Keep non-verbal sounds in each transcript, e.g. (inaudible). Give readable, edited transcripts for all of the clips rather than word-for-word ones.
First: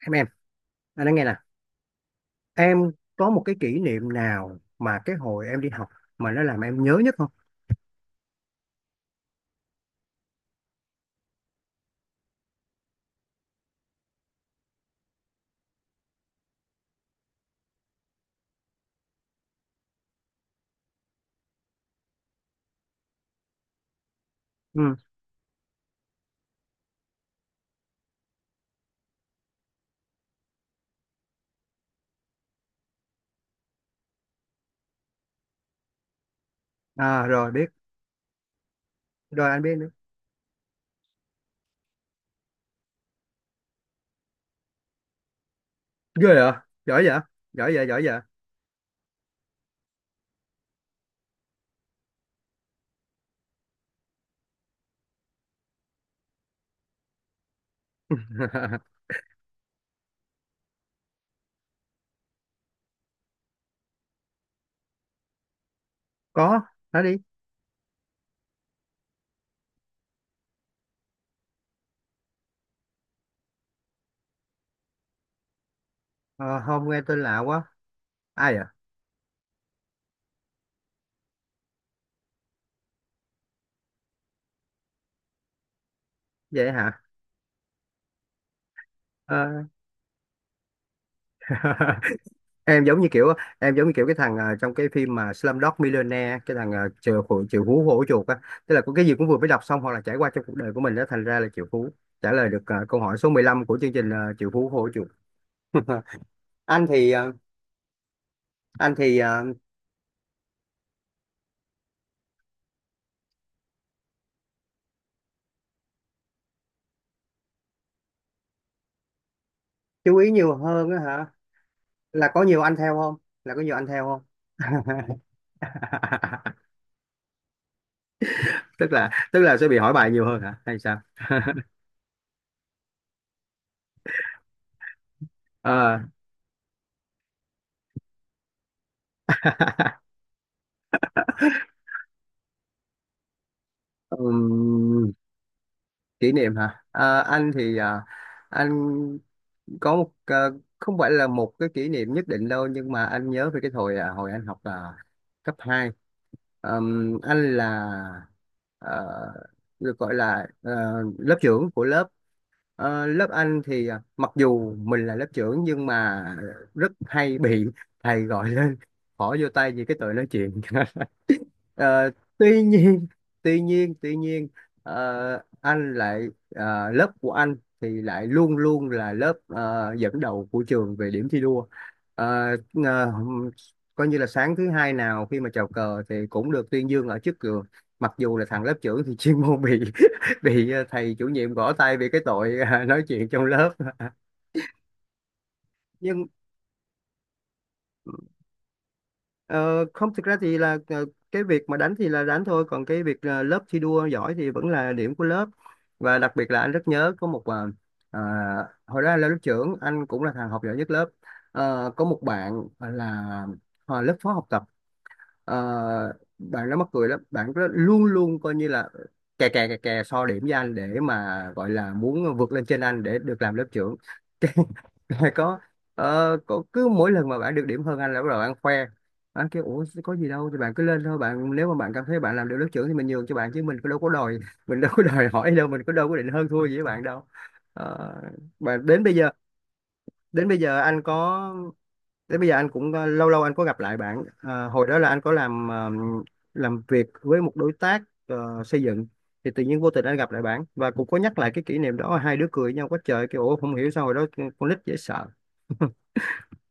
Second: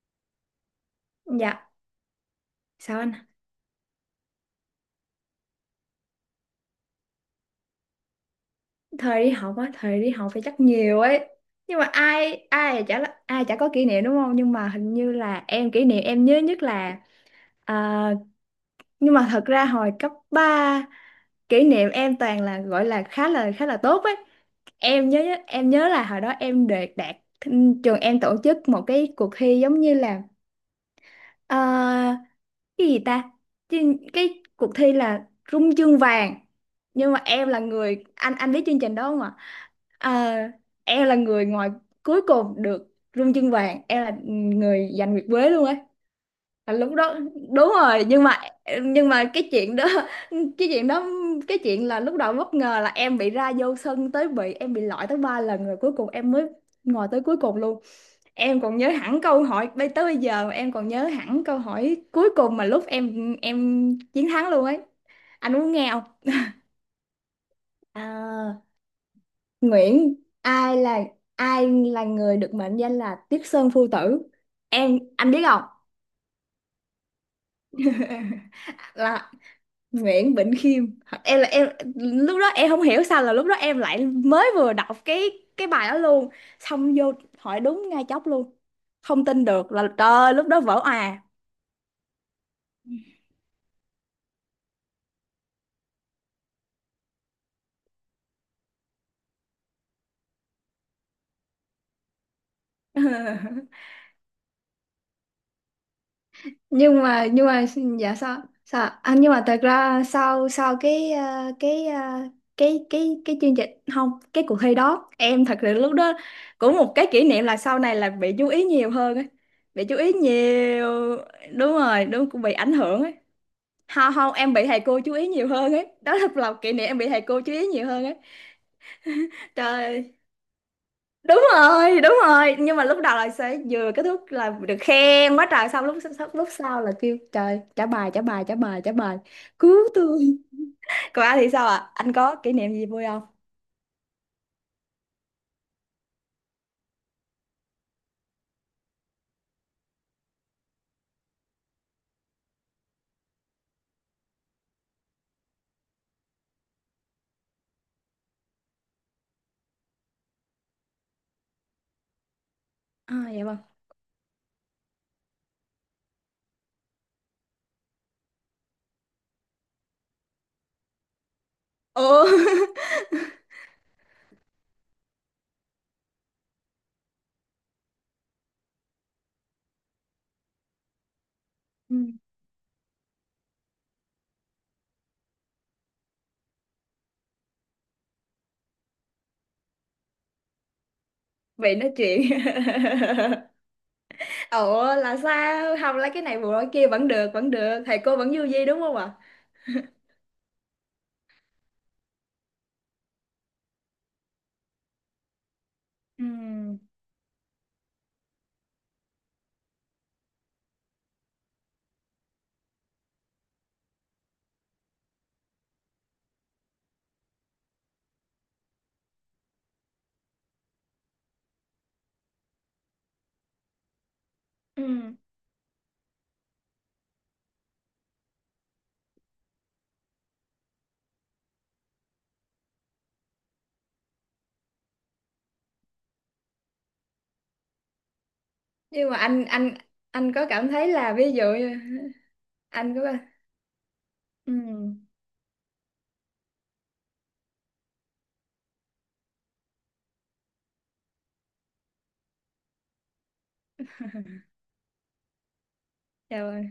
Em, anh nói nghe nè. Dạ, Em sao anh? có một cái kỷ niệm nào mà cái hồi em đi học mà nó làm em nhớ nhất không? Thời đi học á, thời đi học thì chắc nhiều ấy. Nhưng mà ai ai chả là- ai chả có kỷ niệm đúng không? Nhưng mà hình như là em kỷ niệm em nhớ nhất là à, nhưng mà thật ra hồi cấp 3 kỷ niệm em toàn là gọi là khá là tốt ấy. Ừ, Em nhớ em nhớ là hồi đó em được đạt, trường em tổ chức một cái cuộc thi giống như là Ờ, cái gì ta? Cái cuộc thi là Rung chương vàng, nhưng mà à em rồi là biết, người, anh biết chương trình đó không ạ? rồi anh biết nữa. Ờ, em là người ngoài cuối cùng được rung chương vàng, em là người giành nguyệt quế luôn ấy. Ghê vậy, Là lúc giỏi đó vậy, giỏi đúng vậy giỏi rồi, vậy nhưng mà nhưng mà cái chuyện đó cái chuyện đó cái chuyện là lúc đầu bất ngờ là em bị ra vô sân tới, bị em bị loại tới ba lần, rồi cuối cùng em mới ngồi tới cuối cùng luôn. Em còn nhớ (laughs) hẳn câu hỏi, bây giờ em còn nhớ hẳn câu hỏi cuối cùng mà lúc em chiến thắng luôn ấy. Anh muốn nghe không? Có, nói đi. À, Nguyễn, ai là ai là người được mệnh danh là Tiết Sơn Phu Tử? Em, anh biết không? Ờ, không, nghe tên lạ quá. (laughs) Ai à? Là Nguyễn Bỉnh Khiêm. Em là em lúc đó em không hiểu sao là lúc đó em lại mới vừa đọc cái bài đó luôn, Vậy xong hả? vô hỏi đúng ngay chốc luôn. Không tin Ờ, được là trời ơi, lúc đó vỡ òa. (laughs) em giống như kiểu, em giống như kiểu cái thằng trong cái phim mà Slumdog Millionaire, cái thằng chịu hủ chịu hú hổ chuột á. Tức là có cái gì cũng vừa mới đọc xong hoặc là trải qua trong cuộc đời của mình đó, thành ra là triệu phú, trả lời được câu hỏi số 15 (laughs) của chương trình triệu phú hổ chuột. (laughs) Anh nhưng thì mà nhưng mà dạ sao sao anh ạ? À, thì nhưng mà ờ, thật ra sau sau cái ờ, cái ờ, cái chương trình không cái cuộc thi đó em thật sự lúc đó cũng một cái kỷ niệm là sau này là bị chú ý nhiều hơn ấy, bị chú ý chú ý nhiều hơn á nhiều hả? đúng rồi, Là đúng, có cũng bị nhiều ảnh anh theo hưởng ấy. không? là có nhiều anh theo không không không em bị thầy cô chú ý nhiều hơn ấy, đó là một (laughs) kỷ niệm, em bị thầy cô chú ý nhiều hơn ấy. tức là (laughs) tức là sẽ bị Trời hỏi bài ơi, nhiều hơn hả hay sao? đúng rồi đúng rồi, nhưng mà lúc đầu là sẽ vừa kết thúc là được khen quá trời, xong Ờ, lúc sau là kêu trời, trả bài, cứu (laughs) tôi. Còn anh thì sao ạ? À, anh có kỷ niệm gì vui không? ừm, kỷ niệm hả? Ờ, anh thì anh có một, không phải là một cái kỷ niệm nhất định đâu, nhưng mà anh nhớ về cái hồi à, hồi anh học à, cấp hai. Anh là ờ, được gọi là lớp trưởng của lớp. Ờ, À lớp dạ vâng, anh thì à, mặc dù mình là lớp trưởng nhưng mà rất hay bị thầy gọi lên (laughs) bỏ vô tay vì cái tội nói chuyện. (laughs) Ờ, ồ (laughs) tuy nhiên (laughs) tuy nhiên anh lại, lớp của anh thì lại luôn luôn là lớp dẫn đầu của trường về điểm thi đua. Ừ, Ờ, ờ, coi như là sáng thứ hai nào khi mà chào cờ thì cũng được tuyên dương ở trước trường, mặc dù là thằng lớp trưởng thì (laughs) chuyên môn bị (laughs) bị thầy chủ nhiệm gõ vậy nói tay vì cái chuyện tội nói (laughs) chuyện trong lớp. (laughs) ủa là sao, không lấy cái Nhưng này bù lỗi kia, vẫn được, vẫn được, thầy cô vẫn vui vui đúng không ạ? Ờ, không, thực ra thì là cái việc mà đánh thì là đánh thôi, còn cái việc lớp thi đua giỏi thì vẫn là điểm của lớp. Và Ừ. đặc biệt là anh rất nhớ có một, à, hồi đó anh là lớp trưởng, anh cũng là thằng học giỏi nhất lớp. Ờ, có một bạn là lớp phó học tập. Ờ, bạn nó mắc cười lắm, bạn rất luôn luôn coi như là kè kè so điểm với anh để mà gọi là muốn vượt lên trên anh để được làm lớp trưởng. (laughs) Ừ. Rồi có có cứ mỗi lần mà bạn được điểm hơn anh là bắt đầu bạn khoe. Anh kêu ủa có gì đâu, thì bạn cứ lên thôi bạn, nếu mà bạn cảm thấy bạn làm được lớp trưởng thì mình nhường cho bạn, chứ mình có đâu có đòi, mình đâu có (laughs) đòi hỏi đâu, mình có đâu có định hơn thua gì với bạn đâu. Ờ, mà đến Nhưng bây mà giờ, anh có đến bây cảm giờ thấy anh là ví dụ có như thế bây giờ anh cũng anh có, lâu lâu anh có gặp lại bạn. ừ. Ờ, hồi đó là anh có làm làm việc với một đối tác xây dựng, thì tự nhiên vô tình anh gặp lại bạn và cũng có nhắc lại cái kỷ niệm đó, hai đứa cười nhau quá trời, kiểu ủa không hiểu sao hồi đó con nít dễ sợ. Dạ vâng.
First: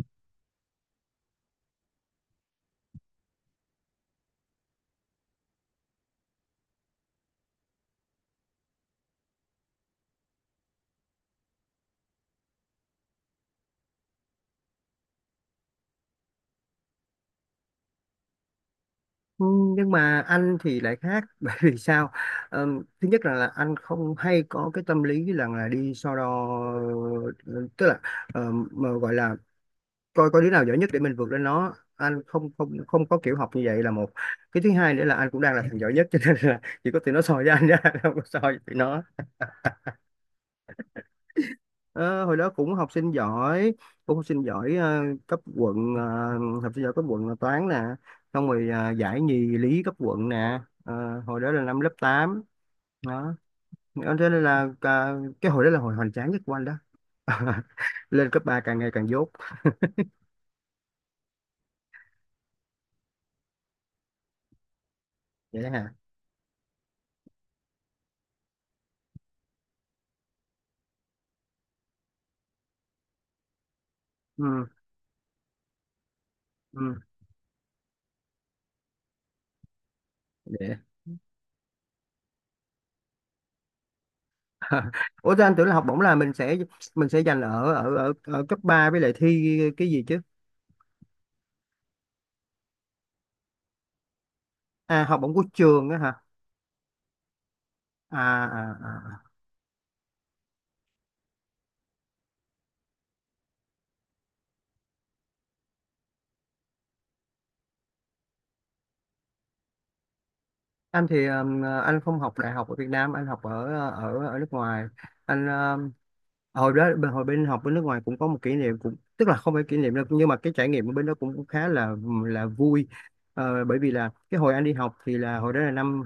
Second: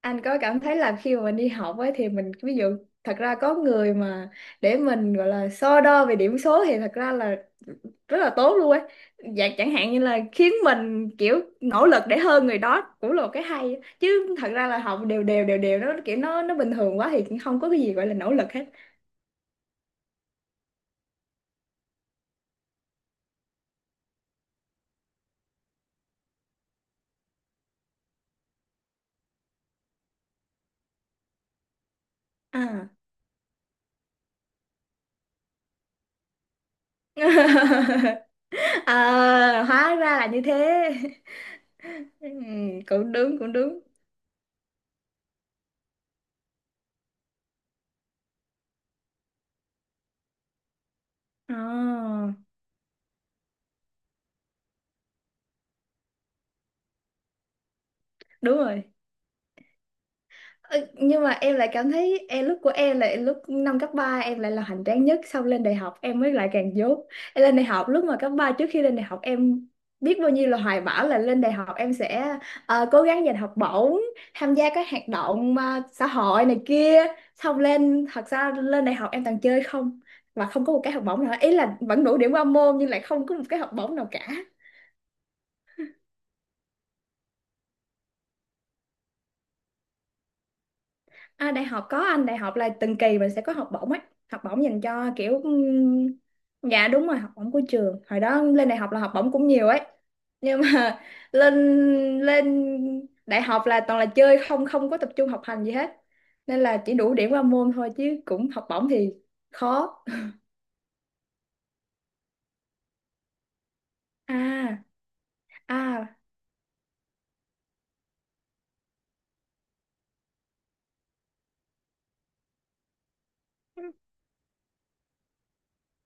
Anh có cảm thấy là khi mà mình đi học ấy thì mình ví dụ, thật ra có người mà để mình gọi là so đo về điểm số thì thật ra là rất là tốt luôn ấy. Dạ, chẳng hạn như là khiến mình kiểu nỗ lực để hơn người đó cũng là một cái hay ấy. Chứ thật ra là học đều đều nó kiểu nó bình thường quá thì không có cái gì gọi là nỗ lực hết. Ừ, nhưng mà anh thì lại khác (laughs) bởi vì sao? Ờ, thứ nhất là, anh không hay có cái tâm lý là đi so đo, tức là mà gọi là coi có đứa nào giỏi nhất để mình vượt lên nó, anh không không À, không có kiểu học như vậy. Là một cái thứ hai nữa là anh cũng đang là thằng giỏi nhất, (laughs) cho nên là chỉ có tụi nó soi với anh ra, (laughs) không có (laughs) soi với tụi nó. à hóa ra là như thế. (laughs) Ờ, hồi đó cũng học sinh cũng đúng cũng giỏi, đúng cũng học sinh giỏi cấp quận, học sinh giỏi cấp quận là toán nè, xong rồi giải nhì lý cấp quận nè. Ờ, hồi đó là năm lớp à, 8 đó. Ờ, thế nên là à, cái hồi đó là hồi hoành tráng nhất của anh đó. (laughs) Lên cấp đúng 3 càng rồi. ngày càng dốt. Ừ, nhưng mà em lại cảm thấy em, lúc của em là lúc năm cấp 3 em lại là hoành tráng nhất, xong lên Vậy đại hả? học em mới lại càng dốt. Em lên đại học, lúc mà cấp 3 trước khi lên đại học, em biết bao nhiêu là hoài bão là lên đại học em sẽ cố gắng giành học bổng, tham Ừ, gia các hoạt động xã hội này kia. ừ. Xong lên, thật ra lên đại học em toàn chơi không, và không có Để một cái học bổng nào, ý là vẫn đủ điểm qua môn nhưng lại không có một cái học bổng nào cả. (laughs) ủa thế anh tưởng là học bổng là mình sẽ, mình sẽ dành ở ở ở ở cấp 3 với lại thi cái gì chứ? À, đại học có, anh, đại học là từng kỳ mình sẽ có học bổng ấy, học bổng dành À cho học bổng kiểu của trường á hả? dạ đúng rồi, học bổng của trường, À, hồi đó lên à, đại học là học à. bổng cũng nhiều ấy, nhưng mà (laughs) lên lên đại học là toàn là chơi không, không có tập trung học hành gì hết, nên là chỉ đủ điểm qua môn thôi, chứ cũng học bổng thì khó. Anh thì anh không học đại học ở Việt Nam, anh học ở ở (laughs) ở nước ngoài. Anh À, à hồi đó bên, hồi bên học bên nước ngoài cũng có một kỷ niệm, cũng tức là không phải kỷ niệm đâu, nhưng mà cái trải nghiệm ở bên đó cũng, cũng khá là vui. Ờ, bởi vì là cái hồi anh đi học thì là hồi đó là năm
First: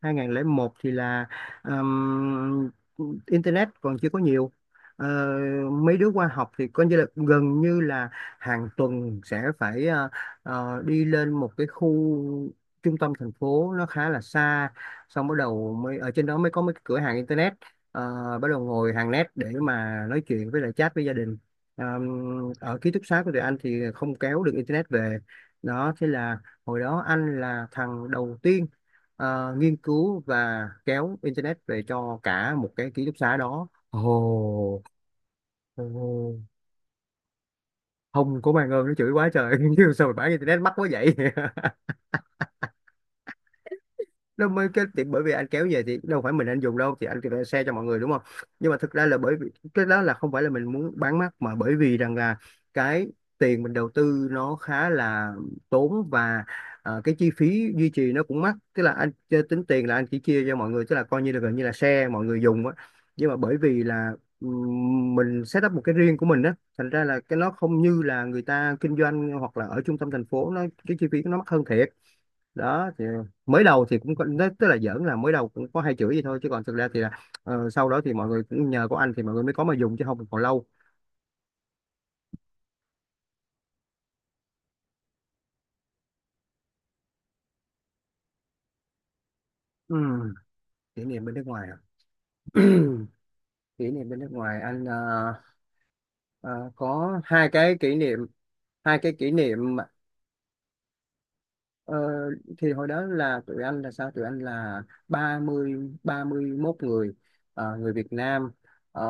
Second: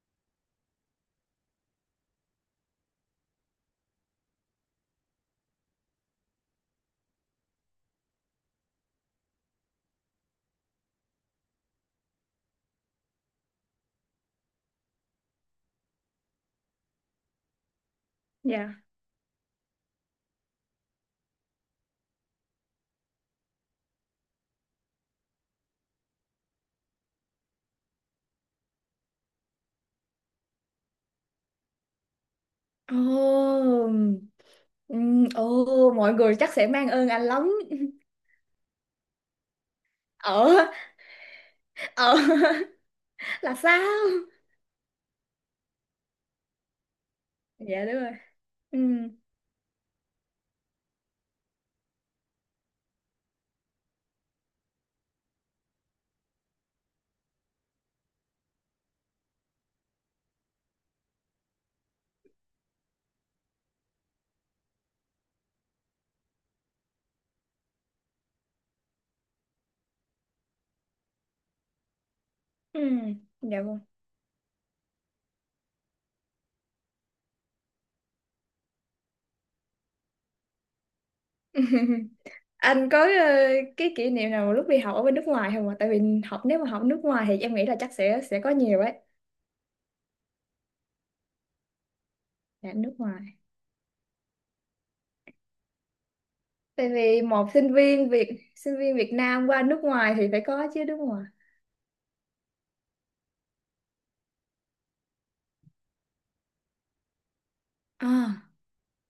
2001 một thì là ừm, internet còn chưa có nhiều. Ờ, mấy đứa qua học thì coi như là gần như là hàng tuần sẽ phải đi lên một cái khu trung tâm thành phố nó khá là xa, xong bắt đầu mới ở trên đó mới có mấy cái cửa hàng internet, bắt đầu dạ, ngồi hàng net để mà nói chuyện với lại chat với gia đình. Ờ, ở ký túc xá của tụi anh thì không kéo được internet về. Đó thế là hồi đó anh là thằng đầu tiên nghiên cứu và kéo internet về cho cả một cái ký túc xá ồ đó. Ồ, ồ mọi người ồ, chắc sẽ mang ơn anh lắm. không có mang ơn, nó chửi quá trời, (laughs) nhưng sao mà bán internet Ở mắc quá vậy? (laughs) ở (laughs) là sao? Nó mới cái thì, bởi vì anh kéo về thì đâu phải mình anh dùng đâu, thì anh phải share cho mọi Dạ đúng người, đúng rồi, không? Nhưng mà ừ, thực ra là bởi vì cái đó là không phải là mình muốn bán mắc, mà bởi vì rằng là cái tiền mình đầu tư nó khá là tốn, và cái chi phí duy trì nó cũng mắc, tức là anh chơi tính tiền là anh chỉ chia cho mọi người, tức là coi như là gần như là share mọi người dùng á. Nhưng mà bởi vì là mình set up một cái riêng của mình á, thành ra là cái nó không như là người ta kinh doanh, hoặc là ở trung tâm thành phố nó cái chi phí nó mắc hơn thiệt. ừ, Đó thì dạ mới vâng. đầu thì cũng có, tức là giỡn là mới đầu cũng có hai chửi gì thôi, chứ còn thực ra thì là sau đó thì mọi người cũng nhờ có anh thì mọi người mới có mà dùng, chứ không thì còn lâu. Anh có cái kỷ niệm nào lúc đi học ở bên nước ngoài không ạ? Tại vì học, nếu mà học nước ngoài thì em nghĩ là chắc sẽ có nhiều ấy. Ừ. Kỷ niệm bên nước ngoài à? Dạ (clears throat) nước ngoài, Kỷ niệm bên nước ngoài, anh ờ, tại có vì hai một cái kỷ niệm, sinh viên hai Việt cái kỷ Nam qua niệm nước ngoài thì phải có chứ đúng không ạ? Ờ, thì hồi đó là tụi anh là sao? Tụi anh là 30 31 người người Việt À Nam, ờ,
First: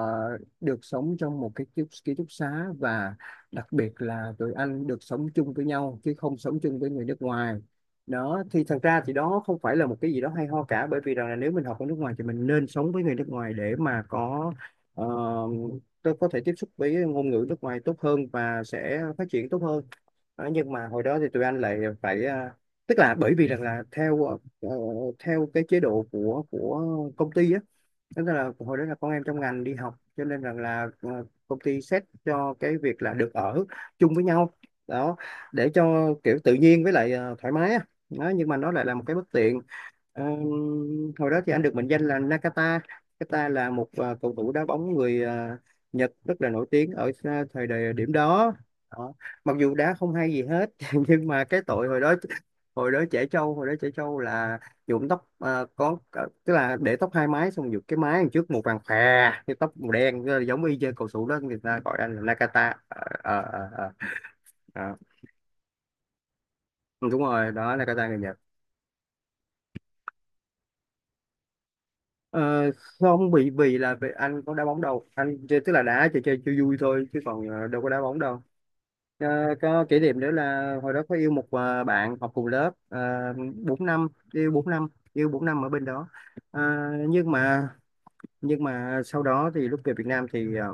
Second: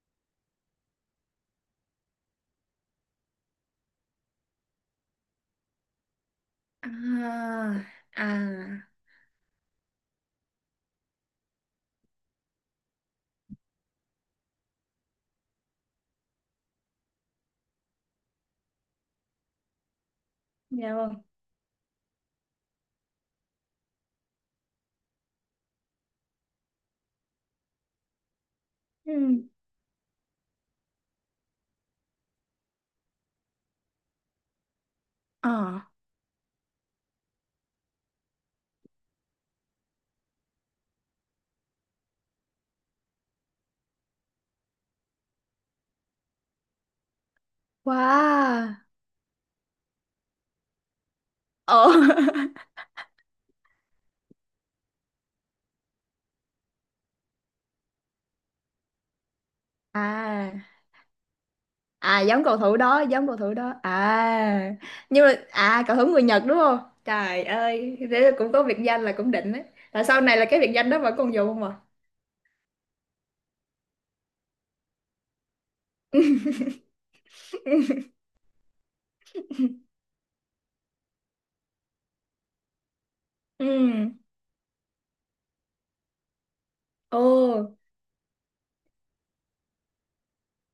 được sống trong một cái ký túc xá, và đặc biệt là tụi anh được sống chung với nhau chứ không sống chung với người nước ngoài. à à, Đó thì thật ra thì đó không phải là một cái gì đó hay ho cả, bởi vì rằng là nếu mình học ở nước ngoài thì mình nên sống với người nước ngoài để mà có ờ, tôi có thể tiếp xúc với ngôn ngữ nước ngoài tốt hơn và sẽ phát triển tốt hơn. Đó, nhưng mà dạ hồi đó vâng, thì tụi anh lại phải à, tức là bởi vì rằng là theo theo cái chế độ của công ty á, tức là hồi đó là con ừ, em trong ngành đi học cho nên rằng là công ty xét cho cái việc là được ở chung với nhau. Đó ờ, để cho kiểu tự nhiên với lại thoải mái á. Đó, nhưng mà nó lại là một cái bất tiện. Ờ, hồi đó thì anh được mệnh danh là Nakata. Nakata là một cầu thủ đá bóng người Nhật rất là nổi tiếng ở thời đại điểm đó. wow, Đó. Mặc dù đá không hay gì hết, (laughs) nhưng mà cái ờ tội hồi đó, hồi đó trẻ trâu là nhuộm tóc tức là để tóc hai mái xong nhuộm cái mái đằng trước màu vàng khè, cái tóc màu (laughs) đen, à, giống y chang cầu thủ đó, người ta gọi anh à là giống cầu Nakata. thủ Ờ, đó, à, Ờ, nhưng mà à cầu thủ người Nhật đúng không? đúng Trời rồi, đó ơi Nakata người thế là Nhật. cũng có biệt danh, là cũng đỉnh đấy. Là sau này là cái biệt danh đó vẫn còn dùng không à? Ờ, không, bị vì là vì anh có đá bóng đâu, anh chơi tức là đá chơi chơi chơi vui thôi, chứ còn đâu có đá (laughs) bóng đâu. Ờ, có kỷ niệm nữa là hồi đó có yêu một bạn học cùng lớp ừ, bốn năm, yêu 4 năm, yêu 4 năm ở bên đó. Ờ, ồ, nhưng mà, nhưng mà sau đó thì lúc về Việt Nam thì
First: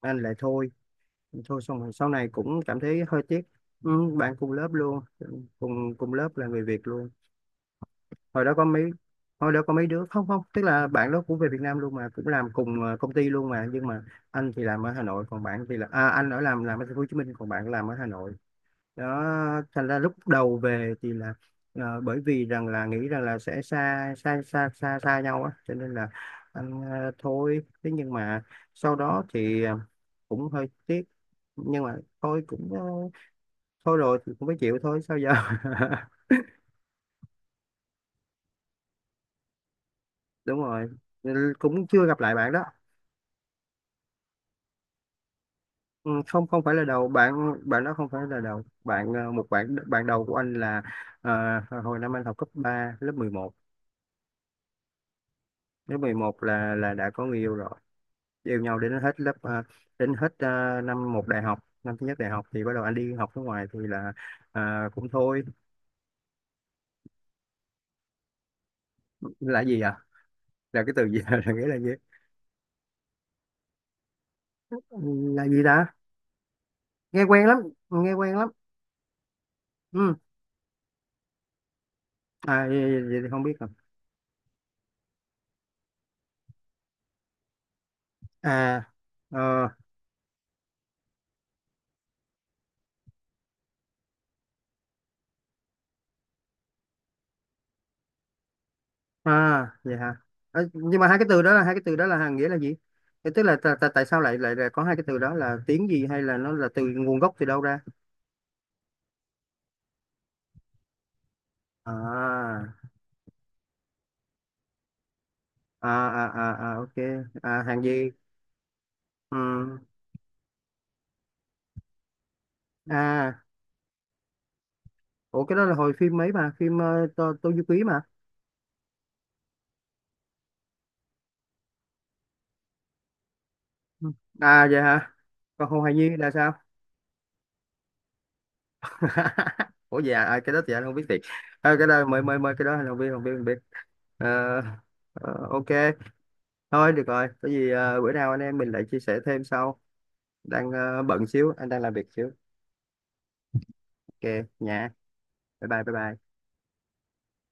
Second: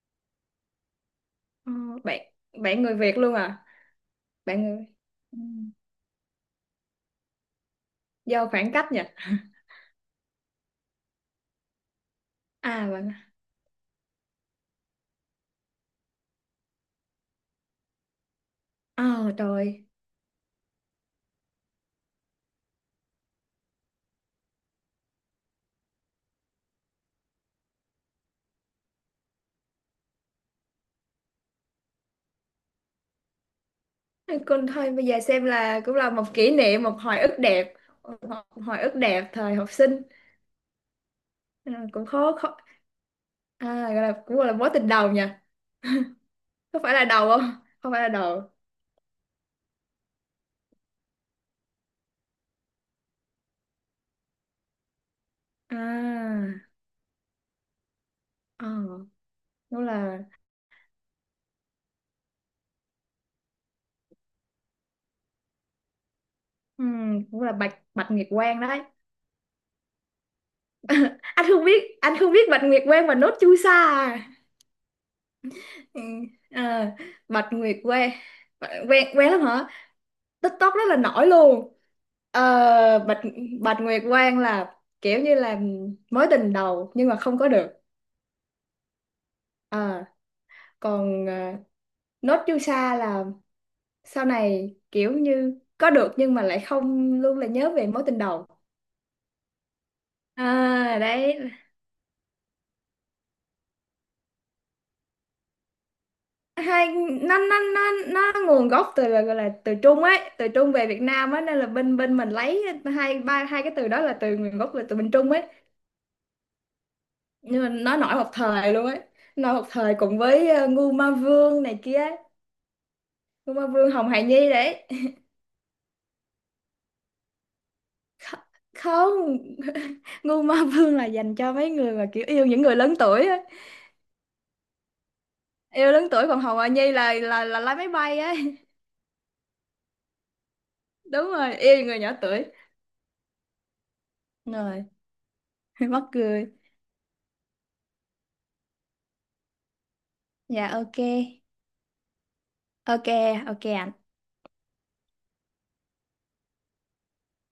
anh lại thôi, thôi Ờ, xong rồi sau bạn này cũng cảm bạn người thấy Việt hơi luôn tiếc. à? Ừ, bạn cùng Bạn lớp người, luôn, ừ. cùng cùng lớp là người Việt luôn. Hồi Do đó có khoảng mấy, cách nhỉ. hồi đó có mấy đứa không, không tức là bạn đó cũng về Việt Nam luôn mà cũng làm (laughs) cùng À công bạn, ty luôn, mà nhưng mà anh thì làm ở Hà Nội, còn bạn thì là à, anh ở làm ở thành phố Hồ Chí Minh còn bạn làm ở Hà Nội. Đó, ờ trời, thành ra lúc đầu về thì là bởi vì rằng là nghĩ rằng là sẽ xa xa xa xa xa nhau á cho nên là anh thôi thế, nhưng mà sau đó thì cũng hơi tiếc. Nhưng mà thôi cũng thôi rồi thì cũng phải con chịu thôi thôi, bây sao giờ giờ. xem là cũng là một (laughs) kỷ niệm, một hồi ức đẹp. Một hồi ức đẹp thời học sinh. Đúng rồi. Ừ, Ừ, cũng chưa cũng gặp lại khó bạn khó. đó. À, gọi là cũng gọi là mối tình đầu nhỉ, Ừ, không, không phải có là phải là đầu đầu bạn, không? bạn Không đó phải không là phải là đầu đầu bạn, một bạn, bạn đầu của anh là ờ, hồi năm anh học cấp 3 lớp mười một. lớp mười một à? là là đã có người yêu rồi, yêu Ờ, nhau đến hết lớp đúng đến là, hết năm một đại học, năm thứ nhất đại học thì bắt đầu anh đi học nước ngoài thì là ờ, cũng thôi. Cũng là bạch bạch nguyệt quang đấy. Là gì à? Là cái từ gì (laughs) Anh là không nghĩa là biết, gì? anh không biết bạch nguyệt quang và nốt chu sa à? Ừ, là gì ta, Ừ. À, nghe quen bạch lắm, nguyệt quang, nghe quen lắm. quen quen lắm hả? Ừ. TikTok rất là nổi luôn. À vậy, Ờ, vậy, bạch vậy thì không biết rồi. bạch nguyệt quang là kiểu như là mối tình đầu nhưng mà không có được. À, ờ, Ờ, còn ờ, nốt chu sa là sau này kiểu như có được nhưng mà lại không, luôn là nhớ về mối tình đầu. à vậy hả? Ờ, À, nhưng mà hai cái từ đấy, đó là, hai cái từ đó là hàng nghĩa là gì? Thế tức là tại tại tại sao lại lại lại có hai cái từ đó là tiếng gì, hay là nó là từ hai nguồn gốc nó từ nó đâu ra? nó nó nguồn gốc từ là gọi là từ Trung ấy, từ Trung về Việt Nam á nên là bên bên mình À, lấy. Hai cái từ đó là từ nguồn gốc là từ bên Trung ấy, à à ok. À nhưng mà hàng nó gì? nổi một thời luôn ấy. Nổi một Ừ. thời cùng với Ngu Ma Vương này kia ấy. À Ngu Ma Vương, Hồng Hài Nhi đấy. ủa cái đó là hồi phim mấy, mà phim Tô Du Ký mà. Kh- Không, Ngu Ma Vương là dành cho mấy người mà kiểu yêu những người lớn tuổi ấy. Ừ. À vậy hả? Còn Hồ Yêu Hài lớn Nhi tuổi, là còn sao? Hồng Hài Nhi là là lái máy bay ấy. (laughs) Ủa dạ à, à, cái đó thì anh không biết (laughs) thiệt. Đúng rồi, À, yêu cái người đó nhỏ mới mới tuổi. mới cái đó anh không biết, không biết. Ờ, Rồi ờ, ok. (laughs) mắc cười. Thôi được rồi, có gì bữa nào anh em mình lại chia sẻ thêm sau, Dạ đang ok. Bận xíu, anh đang làm việc xíu. Ok, ok anh. Ok nha, bye bye.